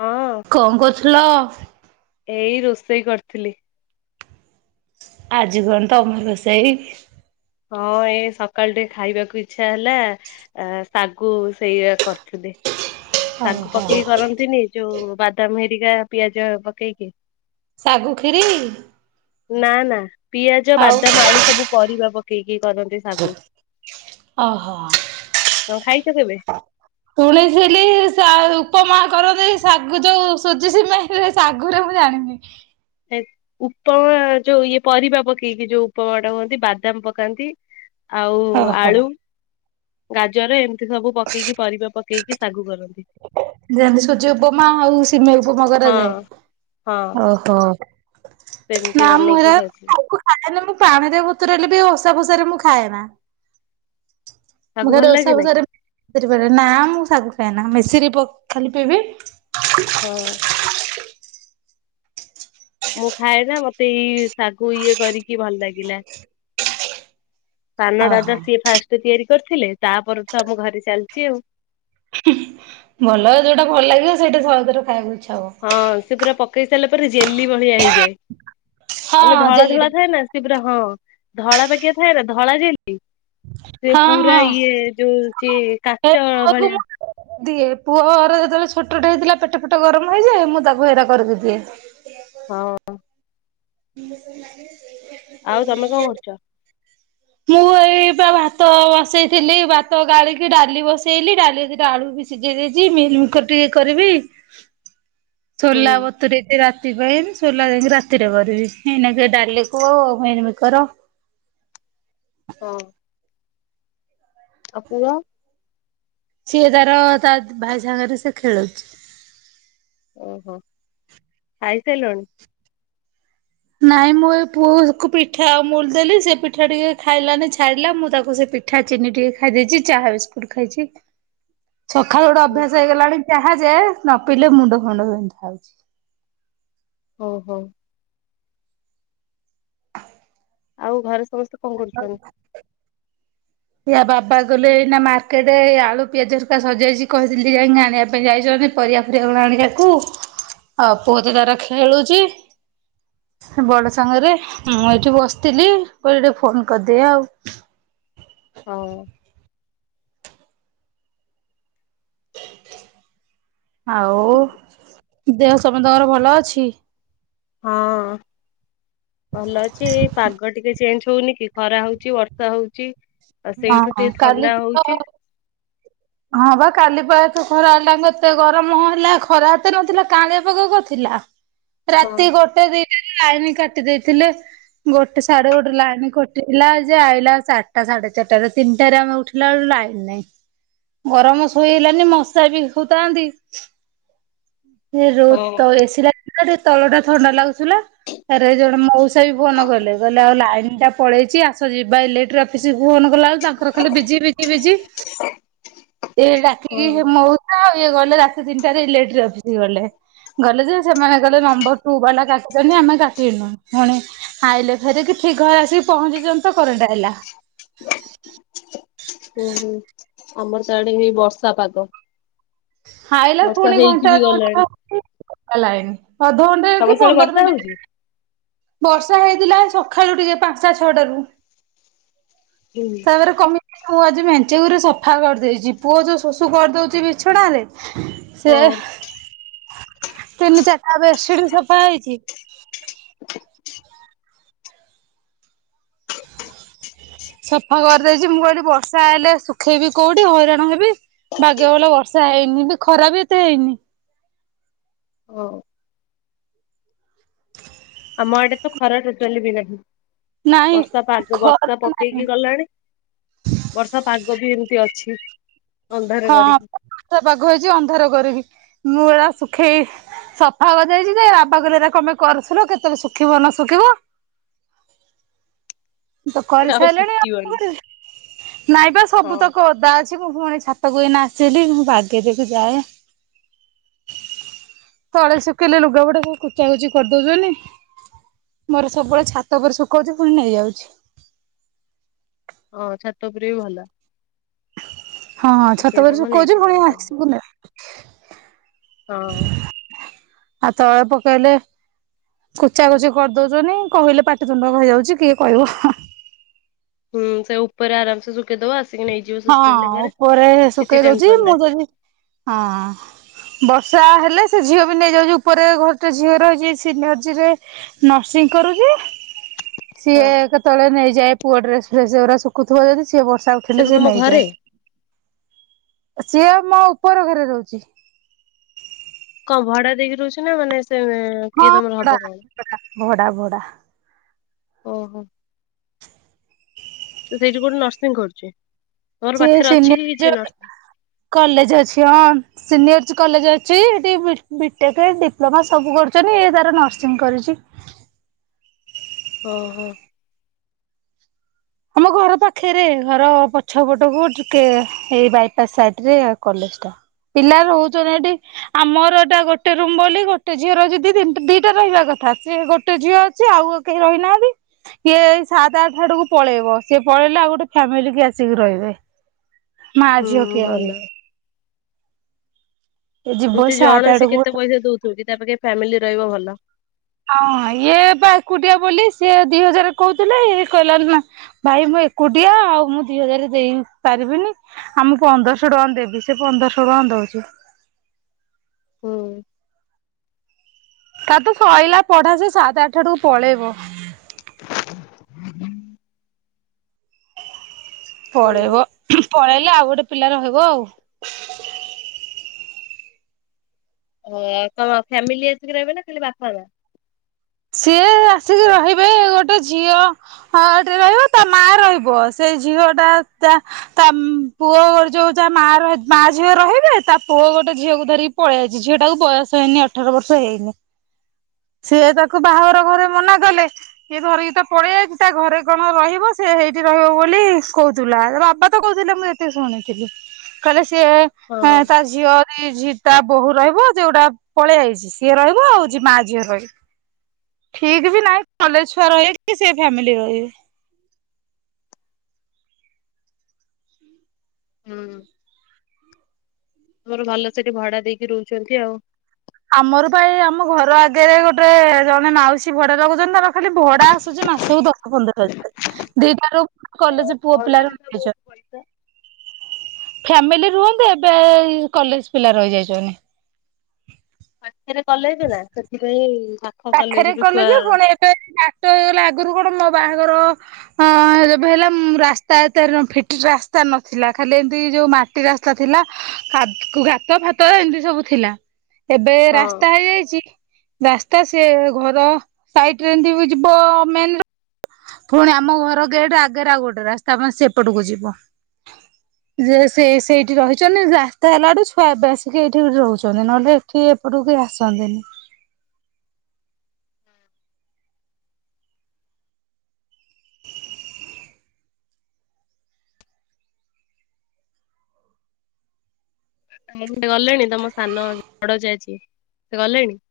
ହଁ। କଣ କରଥୁଲ? ଏଇ ରୋଷେଇ କରିଥିଲି। ଆଜି କଣ ତମ ରୋଷେଇ? ହଁ ଏଇ ସକାଳୁ ଟିକେ ଖାଇବାକୁ ଇଚ୍ଛା ହେଲା। ଆ ଶାଗୁ ସେଇ କରିଥିଲି। ଶାଗୁ ଓହୋ ପକେଇକି କରନ୍ତିନି ଯୋଉ ବାଦାମ ହେରିକା ପିଆଜ ପକେଇକି। ଶାଗୁ ଖିରି। ନା ନା ପିଆଜ ଆଉ ବାଦାମ ଆଳୁ ସବୁ ପରିବା ପକେଇକି କରନ୍ତି। ଶାଗୁ। ଓହୋ। କଣ ଖାଇଛ କେବେ? ଶୁଣି ସିଲି ଉପମା କରନ୍ତି ଶାଗୁ ଯୋଉ ସୁଜି ସିମେ ଶାଗୁରେ ମୁଁ ଜାଣିନି। ଏକ ଉପମା ଯୋଉ ଇଏ ପରିବା ପକେଇକି ଯୋଉ ଉପମା ଟା ହୁଅନ୍ତି ବାଦାମ ପକାନ୍ତି ଆଉ ଓହୋ ଆଳୁ, ଗାଜର ଏମିତି ସବୁ ପକେଇକି ପରିବା ପକେଇ କି ସାଗୁ କରନ୍ତି। ଯେମତି ସୁଜି ଉପମା ଆଉ ସିମେଇ ଉପମା କରାଯାଏ। ହଁ ହଁ ଓହୋ ସେମିତି ନାଁ ମୁଁ ବନେଇକି ହେରା ଖାଉଥିଲି ନାଁ ନାଁ ମୁଁ ପାଣିରେ ବତୁରେଇଲେବି ଓସା ଭୁସାରେ ମୁଁ ଖାଏ ନା। ମୁ ଶାଗୁ ଭଲ ଖାଲି ଓଷା ଲାଗେ ନା କି? ଭସାରେ ବି [unintelligible] ନା ମୁଁ ଶାଗୁ ଖାଏ ନା ଅମେଇ ମିଶିରି ପ ଖାଲି ପିଇବି। ହଁ ମୁଁ ଖାଏନା ମତେ ଇଏ ଶାଗୁ ଇଏ କରିକି ଭଲ ଲାଗିଲା। ସାନ ଓହୋ। ଦାଦା ସିଏ ଫାଷ୍ଟେ ତିଆରି କରିଥିଲେ। ତାପରେ ତ ଆମ ଘରେ ଚାଲିଚି ଆଉ। ଭଲ ଯୋଉଟା ଭଲ ଲାଗିଲା ସେଇଟା ସହଜରେ ଖାଇବାକୁ ଇଚ୍ଛା ହବ। ହଁ ସେ ପୁରା ପକେଇ ସାରିଲା ପରେ ଜେଲି ଭଳିଆ ହେଇଯାଏ। ମାନେ ହଁ ଧଳା ଧଳା ଥାଏ ଜେଲିଟା ନା। ସିଏ ପୁରା ହଁ ଧଳା ପାଗିଆ ଥାଏ ନା ଧଳା ଯେଲି। ସେ ହଁ ପୁରା ହଁ ଇଏ ଯୋଉ ସେ ହେ କାଚ ପୁଅକୁ ଭଳିଆ। ମୁଁ ଦିଏ ପୁଅ ର ଯେତେବେଳେ ଛୋଟଟେ ହେଇଥିଲା ପେଟ ଫେଟ ଗରମ ହେଇଯାଏ ମୁଁ ତାକୁ ଏରା କରିକି ଦିଏ। ହଁ [unintelligible] ଆଉ ତମେ କଣ କରୁଚ? ମୁଁ ଏଇପା ଭାତ ବସେଇଥିଲି ଭାତ ଗାଳିକି ଡାଲି ବସେଇଲି ଡାଲିରେ ଦିଟା ଆଳୁ ବି ସିଯେଇ ଦେଇଚି ମିଲ୍ ମିକର୍ ଟିକେ କରିବି ହୁଁ ସୋଲା ବ ବତୁରେଇଚି ରାତି ପାଇଁ ସୋଲା ଯାଇକି ରାତିରେ କରିବି। ଏଇନାକେ ଡାଲିକୁ ମିଲ୍ ମିକର୍ ହଁ ଆଉ ପୁଅ? ସିଏ ତାର ତା ଭାଇ ସାଙ୍ଗରେ ସେ ଖେଳୁଚି। ଓହୋ ଖାଇସାରିଲଣି? ନାଇଁ ମୁଁ ଏ ପୁଅକୁ ପିଠା ଆଉ ଅମୁଲୁ ଦେଲି ସେ ପିଠା ଟିକେ ଖାଇଲାନି ଛାଡ଼ିଲା ମୁଁ ତାକୁ ସେ ପି ପିଠା ଚିନି ଟିକେ ଖାଇ ଦେଇଚି ଚାହା ବିସ୍କୁଟ ଖାଇଚି। ସକାଳୁ ଗୋଟେ ଅଭ୍ୟାସ ହେଇଗଲାଣି ଚାହା ଯେ ନ ପିଇଲେ ମୁଣ୍ଡ ଫୁଣ୍ଡ ବିନ୍ଧା ହଉଚି। ହୋଉ ହୋଉ ଆଉ ଘରେ ସମସ୍ତେ କଣ ହଉ କରୁଛନ୍ତି? [unintelligible] ୟା ବାବା ଗଲେ ଏଇନା ମାର୍କେଟେ ଆଳୁ ପିଆଜ ହରିକା ସରଜାଇଛି କହିଥିଲି ଟିକେ ଯାଇକି ଆଣିବା ପାଇଁ ଯାଇଛନ୍ତି। ପରିବା ଫରିବା ଗୁଡା ଆଣିଆକୁ ଆଉ ପୁଅ ତ ତାର ଖେଳୁଚି। ସେ ବଡ ସାଙ୍ଗରେ ମୁଁ ଏଇଠି ବସିଥିଲି କଇଲି ଟିକେ ଫୋନ କରିଦିଏ ଆଉ। ହଉ ଆଉ ଦେହ ସମସ୍ତଙ୍କର ଭଲ ଅଛି। ହଁ ଭଲ ଅଛି ଏଇ ପାଗ ଟିକେ ଚେଞ୍ଜ ହଉନି କି ଖରା ହଉଚି ବର୍ଷା ହଉଚି। ଆ ହଁ। ସେଇଠୁ ଟିକେ କାଲି ଥଣ୍ଡା ହଉଚି। ତ ହଁ ବା କାଲି ପା ଏତେ ଖରା ହେଲା ନେ ଏତେ ଗରମ ହେଲା ଖରା ଏତେ ନଥିଲା କାଁଳିଆ ପାଗ କରିଥିଲା। [inaudible] ରାତି ଗୋଟେ ଦିଟାରେ ଲାଇନ କାଟି ଦେଇଥିଲେ। ଗୋଟେ ସାଢେ ଗୋଟେ ଲାଇନ କଟିଲା ଯେ ଆଇଲା ଚାରଟା ସାଢେ ଚାରିଟାରେ ତିନିଟାରେ ଆମେ ଉଠିଲା ଆଳୁ ଲାଇନ ନାଇଁ। ଗରମ ଶୋଇ ହେଲାନି ମଶା ବି ହଉଥାନ୍ତି। [inaudible] ଏ ରୋ ହଁ ତଳେ ଏସି ଲାଗ ତଳ ଟା ଥଣ୍ଡା ଲାଗୁ ଥୁଲା ତାରେ ଜଣେ ମଉସା ବି ଫୋନ କଲେ କଇଲେ ଆଉ ଲାଇନ୍ ଟା ପଳେଇଛି ଆସ ଯିବା ଇଲେକ୍ଟ୍ରି ଅଫିସକୁ ଫୋନ କଲାଆଳକୁ ତାଙ୍କର ଖାଲି ବିଜି ବିଜି ବିଜି। ଏ ହୁଁ ଡାକିକି ମଉସା ଇଏ ଗଲେ ରାତି ତିନିଟାରେ ଇଲେଟ୍ରି ଅଫିସ ଗଲେ। ଗଲେ ଯେ ସେମାନେ ଗଲେ ନମ୍ବର ଟୁ ବାଲା କାଟିଛନ୍ତି ଆମେ କାଟିିନୁ ଫୁଣି ଆଇଲେ ଫେରିକି ଠିକ ଘରେ ଆସିକି ପହଞ୍ଚିନ୍ତ ତ କରେଣ୍ଟ ଆଇଲା। ହୁଁ ହୁଁ ଆମର ତ ଆଡେ ଏଇ ବର୍ଷା ପାଗ। ଖାଇଲା ବର୍ଷା ପୁଣି ହେଇକି ଘଣ୍ଟା ଅ ବି ଗଲାଣି। ଘଣ୍ଟ ଲ ଅଧଘଣ୍ଟା ତମର କି ସିଆଡେ ପନ୍ଦର ବର୍ଷା ମିନିଟି ହଉଛି? ବର୍ଷା ହେଇଥିଲା ଏ ସକାଳୁ ଟିକେ ପାଞ୍ଚଟା ଛଅଟାରୁ ହୁଁ ତାପରେ କମି ମୁଁ ଆଜି ମେଞ୍ଚେୁଗୁରେ ସଫା କରିଦେଇଛି ପୁଅ ଯୋଉ ଶୁଶୁ କରିଦଉଛି ବିଛଣା ରେ ସେ ହଁ। ତିନି ଚାରିଟା ବେଶିଟି ସଫା ହେଇଚି। ସଫା କରିଦେଇଚି ମୁଁ କହିଁଲି ବର୍ଷା ହେଲେ ଶୁଖେଇବି କୋଉଠି ହଇରାଣ ହେବି। ଭାଗ୍ୟ ଭଲ ବର୍ଷା ହେଇନି ଖରା ବି ଏତେ ହେଇନି। [unintelligible] ଆମ ଆଡେ ତ ଖରା ଟୋଟାଲି ବି ନାହିଁ। ନାଇଁ ବର୍ଷା ପାଗ ଖରା ବର୍ଷା ନାହିଁ ପକେଇକି ଗଲାଣି। ବର୍ଷା ପାଗ ବି ଏମିତି ଅଛି। ଅନ୍ଧାର ହଁ କରିକି। ବର୍ଷା ପାଗ ହେଇଛି ଅନ୍ଧାର କରିକି ମୁଁ ଏରା ଶୁଖେଇ ସଫା କରି ଦେଇଚି ଯେ ବାବା କଇଲେ ଏରା କଣ ପାଇଁ କରୁଥିଲ କେତେବେଳେ ଶୁଖିବ ନ ଶୁଖିବ। ମୁଁ ତ ଏ କରିସାରିଲେଣି ଆଉ କ ଶୁଖିବନି। କରିବି ନାଇଁ ବା ହଁ ସବୁ ତକ। ଦା ଅଛି ମୁଁ ପୁଣି ଛାତକୁ ଏଇନା ଆସିଲି ମୁଁ ବାଗେଇ ଦେବୀକୁ ଯାଏ। ତଳେ ଶୁଖେଇଲେ ଲୁଗାଗୁଡ଼ା ସବୁ କୁଚା କୁଚି କରିଦଉଛନ୍ତି। ମୋର ସବୁବେଳେ ଛାତ ପରେ ଶୁଖଉଛି ପୁଣି ନେଇଯାଉଛି। ହଁ ଛାତ ଉପରେ ବି ଭଲ। ହଁ ହଁ ଛାତ ଉପରେ ଶୁଖେଇଦବ ସୁଖଉଚି ନେଇଯିବ ପୁଣି ଆସିକି ନେ ହଁ। ଆଉ ତଳେ ପକେଇଲେ। କୁଚା କଚି କରିଦଉଛନି କହିଲେ ପାଟିିତୁଣ୍ଡ କ ହେଇଯାଉଛି କିଏ କହିବ। ହୁଁ ସେ ଉପରେ ଆରାମସେ ଶୁଖେଇଦବ ଆସ ହଁ ଉପରେ କିଛି ଶୁଖେଇ ଦଉଛି ଟେନସନ ନାହିଁ। ମୁଁ ଯଦି, ହଁ ବର୍ଷା ହେଲେ ସେ ଝିଅ ବି ନେଇଯାଉଛି ଉପରେ ଘରଟେ ଝିଅ ରହିଛି ସେ ନଝିରେ ନର୍ସିଂ କରୁଚି। ହଁ ସିଏ କେତେବେଳେ ନେଇଯାଏ ପୁଅ ଡ୍ରେସ ଫ୍ରେସ୍ ଗୁଡା ଶୁଖୁଥିବ ଯଦି ସିଏ ବର୍ଷା ଥିଲେ କଣ ସେ ତମ ଘରେ? ନେଇଯାଏ ସିଏ ମୋ ଉପର ଘରେ ରହୁଚି। କଣ ଭଡା ଦେଇକି ରହୁଚି ନା ମାନେ ସେ କିଏ ହଁ ତମର ହବ କଣ। ଭଡା ଭଡା ଭଡା ଓହୋ। ତ ସେଇଠି ଗୋଟେ ନର୍ସିଂ କରୁଛି ତୋର ସିଏ ପାଖରେ ଅଛି କି କିଛି ସିନିୟର ନର୍ସିଂ। କଲେଜ ଅଛି ହଁ ସିନିୟର୍ କଲେଜ ଅଛି ଏଠି ବିଟେକ୍ ଡିପ୍ଲୋମା ସବୁ କରୁଛନ୍ତି ଏ ତାର ନର୍ସିଂ କରୁଚି। ଓହୋ। ଆମ ଘର ପାଖରେ ଘର ପଛ ପଟକୁ ଟିକେ ଏଇ ବାଇପାସ ସାଇଟ୍ ରେ କଲେଜ ଟା ପିଲା ରହୁଛନ୍ତି ହେଠି ଆମର ଏଟା ଗୋଟେ ରୁମ୍ ବୋଲି ଗୋଟେ ଝିଅର ଯଦି ଦି ତିନ୍ ଦିଟା ରହିବା କଥା ସିଏ ଗୋଟେ ଝିଅ ଅଛି ଆଉ କେହି ରହିନାହାନ୍ତି ଇଏ ସାତ ଆଠେ ଆଡକୁ ପଳେଇବ ସିଏ ପଳେଇଲେ ଆଉ ଗୋଟେ ଫ୍ୟାମିଲି କିଏ ଆସିକି ରହିବେ ମା ହୁଁ ଝିଅ କିଏ ଭଲ ରହିବେ। ଯିବ ଏମତି ସାତ ଜଣ ସେ ଆଡକୁ କେତେ ପଇସା ଦଉଥିବ କି ତା ପାଖେ ଫ୍ୟାମିଲି ରହିବ ଭଲ। ହଁ ଇଏ ବା ଏକୁଟିଆ ବୋଲି ସିଏ ଦି ହଜାର କହୁଥିଲେ ଇଏ କହିଲା ନା ଭାଇ ମୁଁ ଏକୁଟିଆ ଆଉ ମୁଁ ଦି ହଜାର ଦେଇ ପାରିବିନି। ଆ ମୁଁ ପନ୍ଦର ଶହ ଟଙ୍କା ଦେବି ସେ ପନ୍ଦର ଶହ ଟଙ୍କା ଦୋଉଛି। ହୁଁ। ତା ତ ସଇଲା ପଢା ସେ ସାତ ଆଠା ଆଡକୁ ପଳେଇବ। ପଢଳେଇବ ପଳେଇଲେ ଆଉ ଗୋଟେ ପିଲା ରହିବ ଆଉ। ଓ ଆଉ କଣ ଫ୍ୟାମିଲି ଆସିକି ରହିବେ ନା ଖାଲି ବାପା ମା। ସିଏ ଆସିକି ରହିବେ ଗୋଟେ ଝିଅ ଅ ଟିରେ ରହିବ ତା ମା ରହିବ ସେଇ ଝିଅ ଟା ତା ତା ପୁଅ ଗୋ ଯୋଉ ଯାହା ମା ରହି ମା ଝିଅ ରହିବେ ତା ପୁଅ ଗୋଟେ ଝିଅକୁ ଧରିକି ପଳେଇଆଇଚି ଝିଅଟାକୁ ବୟସ ହେଇନି ଅଠର ବର୍ଷ ହେଇନି। ସିଏ ତାକୁ ବାହାଘର ଘରେ ମନା କଲେ। ସିଏ ଧରିକି ତ ପଳେଇ ଆଇଚି ତା ଘରେ କଣ ରହିବ ସେ ହେଇଠି ରହିବ ବୋଲି କହୁଥିଲା ବାପା ତ କହୁଥିଲେ ମୁଁ ଟିକେ ଶୁଣିଥିଲି କହିଲେ ହଁ ସିଏ ହଁ। ତା ଝୀ ଝିଅ ଦି ଝିଅ ତା ବୋହୂ ରହିବ ଯଉଟା ପଳେଇ ଆଇଛି ସିଏ ରହିବ ଆଉ ଝୀ ମା ଝିଅ ରହିବେ। ଠିକ୍ ବି ନାହିଁ କଲେଜ ଛୁଆ ରହିବେ କି ସେ ଫ୍ୟାମିଲି ରହିବେ। ହୁଁ। ତମର ଭଲ ସେଠି ଭଡା ଦେଇକି ରହୁଛନ୍ତି ଆଉ। ଆମର ପା ଏଇ ଆମ ଘର ଆଗରେ ଗୋଟେ ଜଣେ ମାଉସୀ ଭଡ଼ା ଲଗଉଚନ୍ତି ତାର ଖାଲି ଭଡା ଆସୁଛି ମାସକୁ ଦଶ ପନ୍ଦର ହଜାର ଦିଟାରୁ ହଁ କଲେଜ ପୁଅ ପିଲା ଭଡାରେ ପା ବହୁତ ରହିଯାଇଛନ୍ତି। ପଇସା। ଫ୍ୟାମିଲି ରୁହନ୍ତି ଏବେ କଲେଜ ପିଲା ରହିଯାଇଚନ୍ତି। ପାଖେରେ କଲେଜ ନାଁ ସେଥିପାଇଁ ଭା ପାଖରେ କଲେଯେ ଫୁଣି ଏବେ ହାଟ ହେଇଗଲା ଆଗୁରୁ କଣ ମୋ ବାହାଘର ହଁ ଯେବେ ହେଲା ମ୍ ରାସ୍ତା ଏତେ ନ ଫିଟି ରାସ୍ତା ନଥିଲା ଖାଲି ଏମିତି ଯୋଉ ମା ଟି ରାସ୍ତା ଥିଲା କାଦ ଗାତ ଫାତ ଏମିତି ସବୁ ଥିଲା। ଏବେ ହଁ ରାସ୍ତା ହେଇଯାଇଚି ରାସ୍ ସ୍ତା ସେ ଘର ସାଇଟିରେ ଏମତି ବ ଯିବ ମେନ୍ ରୋଡ୍ ପୁଣି ଆମ ଘର ଗେଟ ଆଗରେ ଆଉ ଗୋଟେ ରାସ୍ତା ମା ସେପଟକୁ ଯିବ। ଯେ ସେ ସେଇଠି ରହିଛନ୍ତି ରାସ୍ତା ହେଲାଠୁ ଛୁଆ ଆସିକି ଏଇଠିି ରହୁଛନ୍ତି ନହେଲେ ଏଠି ଏପଟକୁ କେହି ଆସନ୍ତିନି। [inaudible] ମୁଁ ସେ ଗଲେଣି ତମ ସାନ ଜା ବଡଜା ଯିଏ ସେ ଗଲେଣି?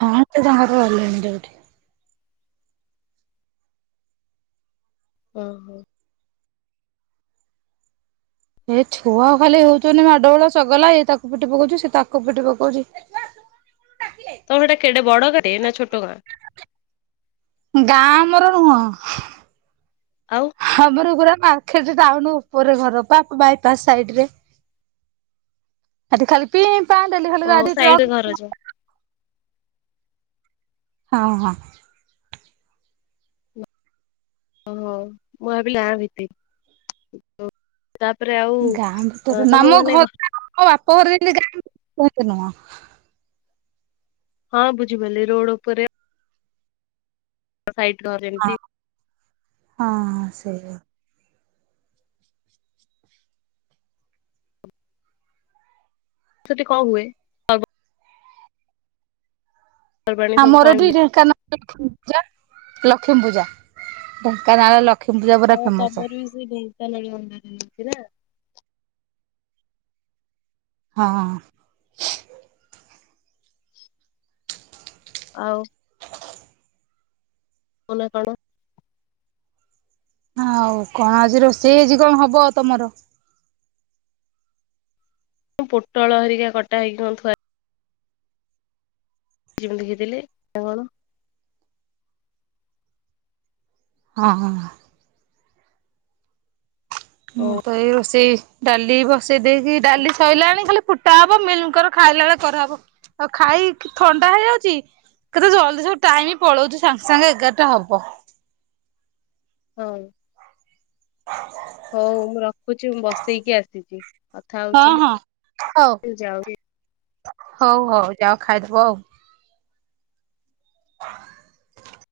ହଁ ସେ ତାଙ୍କରେ ଗଲେଣି ଯୋଉଠି ଓ ହୋ। ଏ ଛୁଆ ଖାଲି ହଉଛନ୍ତି ମାଡଗୋଳ ଚଗଲା ଏ ତାକୁ ପିଟି ପକଉଛି ସେ ତାକୁ ପିଟି ପକଉଛି। ତମର ସେଟା କେଡେ ବଡ ଗାଁ ନା ଛୋଟ ଗାଁ? ଗାଁ ଆମର ନୁହଁ। ଆଉ। ଆମର ପୁରା ପାଖରେ ଟାଉନ ଉପରେ ଘର ପାକ ବାଇପାସ ସାଇଡ ରେ। ଏଠି ଖାଲି ପିଇଁ ପାଁ ଡେଲି ଖାଲି ଗାଡି ଘରେ ଟ୍ରକ। ଅଛିି। ହଁ ହଁ। ଓହୋ ମୁଁ ଭାବିଲି ଗାଁ ଭିତରେ। ତାପରେ ଆଉ ତମକୁ ମାନେ ଘ ମୋ ବାପ ଘର ଯାଇଥିଲି ବହୁତ ଦିନ। ହଁ ବୁଝିପାଇଲି ରୋଡ ଉପରେ ସାଇଟ ଘର ହଁ ଯେମିତି। ହଁ ସେୟା। ସେଠି କଣ ହୁଏ? ପର୍ବାଣୀ ସବୁ ଆମର କଣ ଏଠି ହୁଏ? ଢେଙ୍କାନାଳ ପୂଜା ଲକ୍ଷ୍ମୀ ପୂଜା ଢେଙ୍କାନାଳ ଲକ୍ ଓତମର ବି ସେ ଢେଙ୍କାନାଳୀ ଅଣ୍ଡା ମିିସ୍ତ୍ରୀ ଟା। ହଁ ହଁ ହଁ। ଆଉ। ତମ ନା କଣ? ଆଉ କଣ ଆଜି ରୋଷେଇ ହେଇଚି କଣ ହବ ତମର? ପୋଟଳ ହରିକା କଟା ହେଇ କଣ ଥୁ ଜିମିତି ଦେଖିଦେଲି ଆଉ କଣ। ହଁ ହଁ। ମୁଁ ହଉ ତ ଏଇ ରୋଷେଇ ଡାଲି ବସେଇ ଦେଇଛି ଡାଲି ସଇଲାଣି ଖାଲି ଫୁଟା ହବ ମିଲମିିକର ଖାଇଲା ବେଳେ କରାହବ। ଆଉ ଖାଇ ଥଣ୍ଡା ହେଇଯାଉଚି କେତେ ଜଲଦି ସବୁ ଟାଇମ ପଳଉଛି ସାଙ୍ଗ ସାଙ୍ଗେ ଏଗାରଟା ହବ। ହଏ। ହଉ ମୁଁ ରଖୁଛି ମୁଁ ବସେଇକି ଆସିଚି କଥା ହଁ ହଉଥିଲି। ହଁ ହଉ ତ ଯାଉଛି। ହଉ ହଉ ଯାଅ ଖାଇଦବ ଆଉ। [inaudible]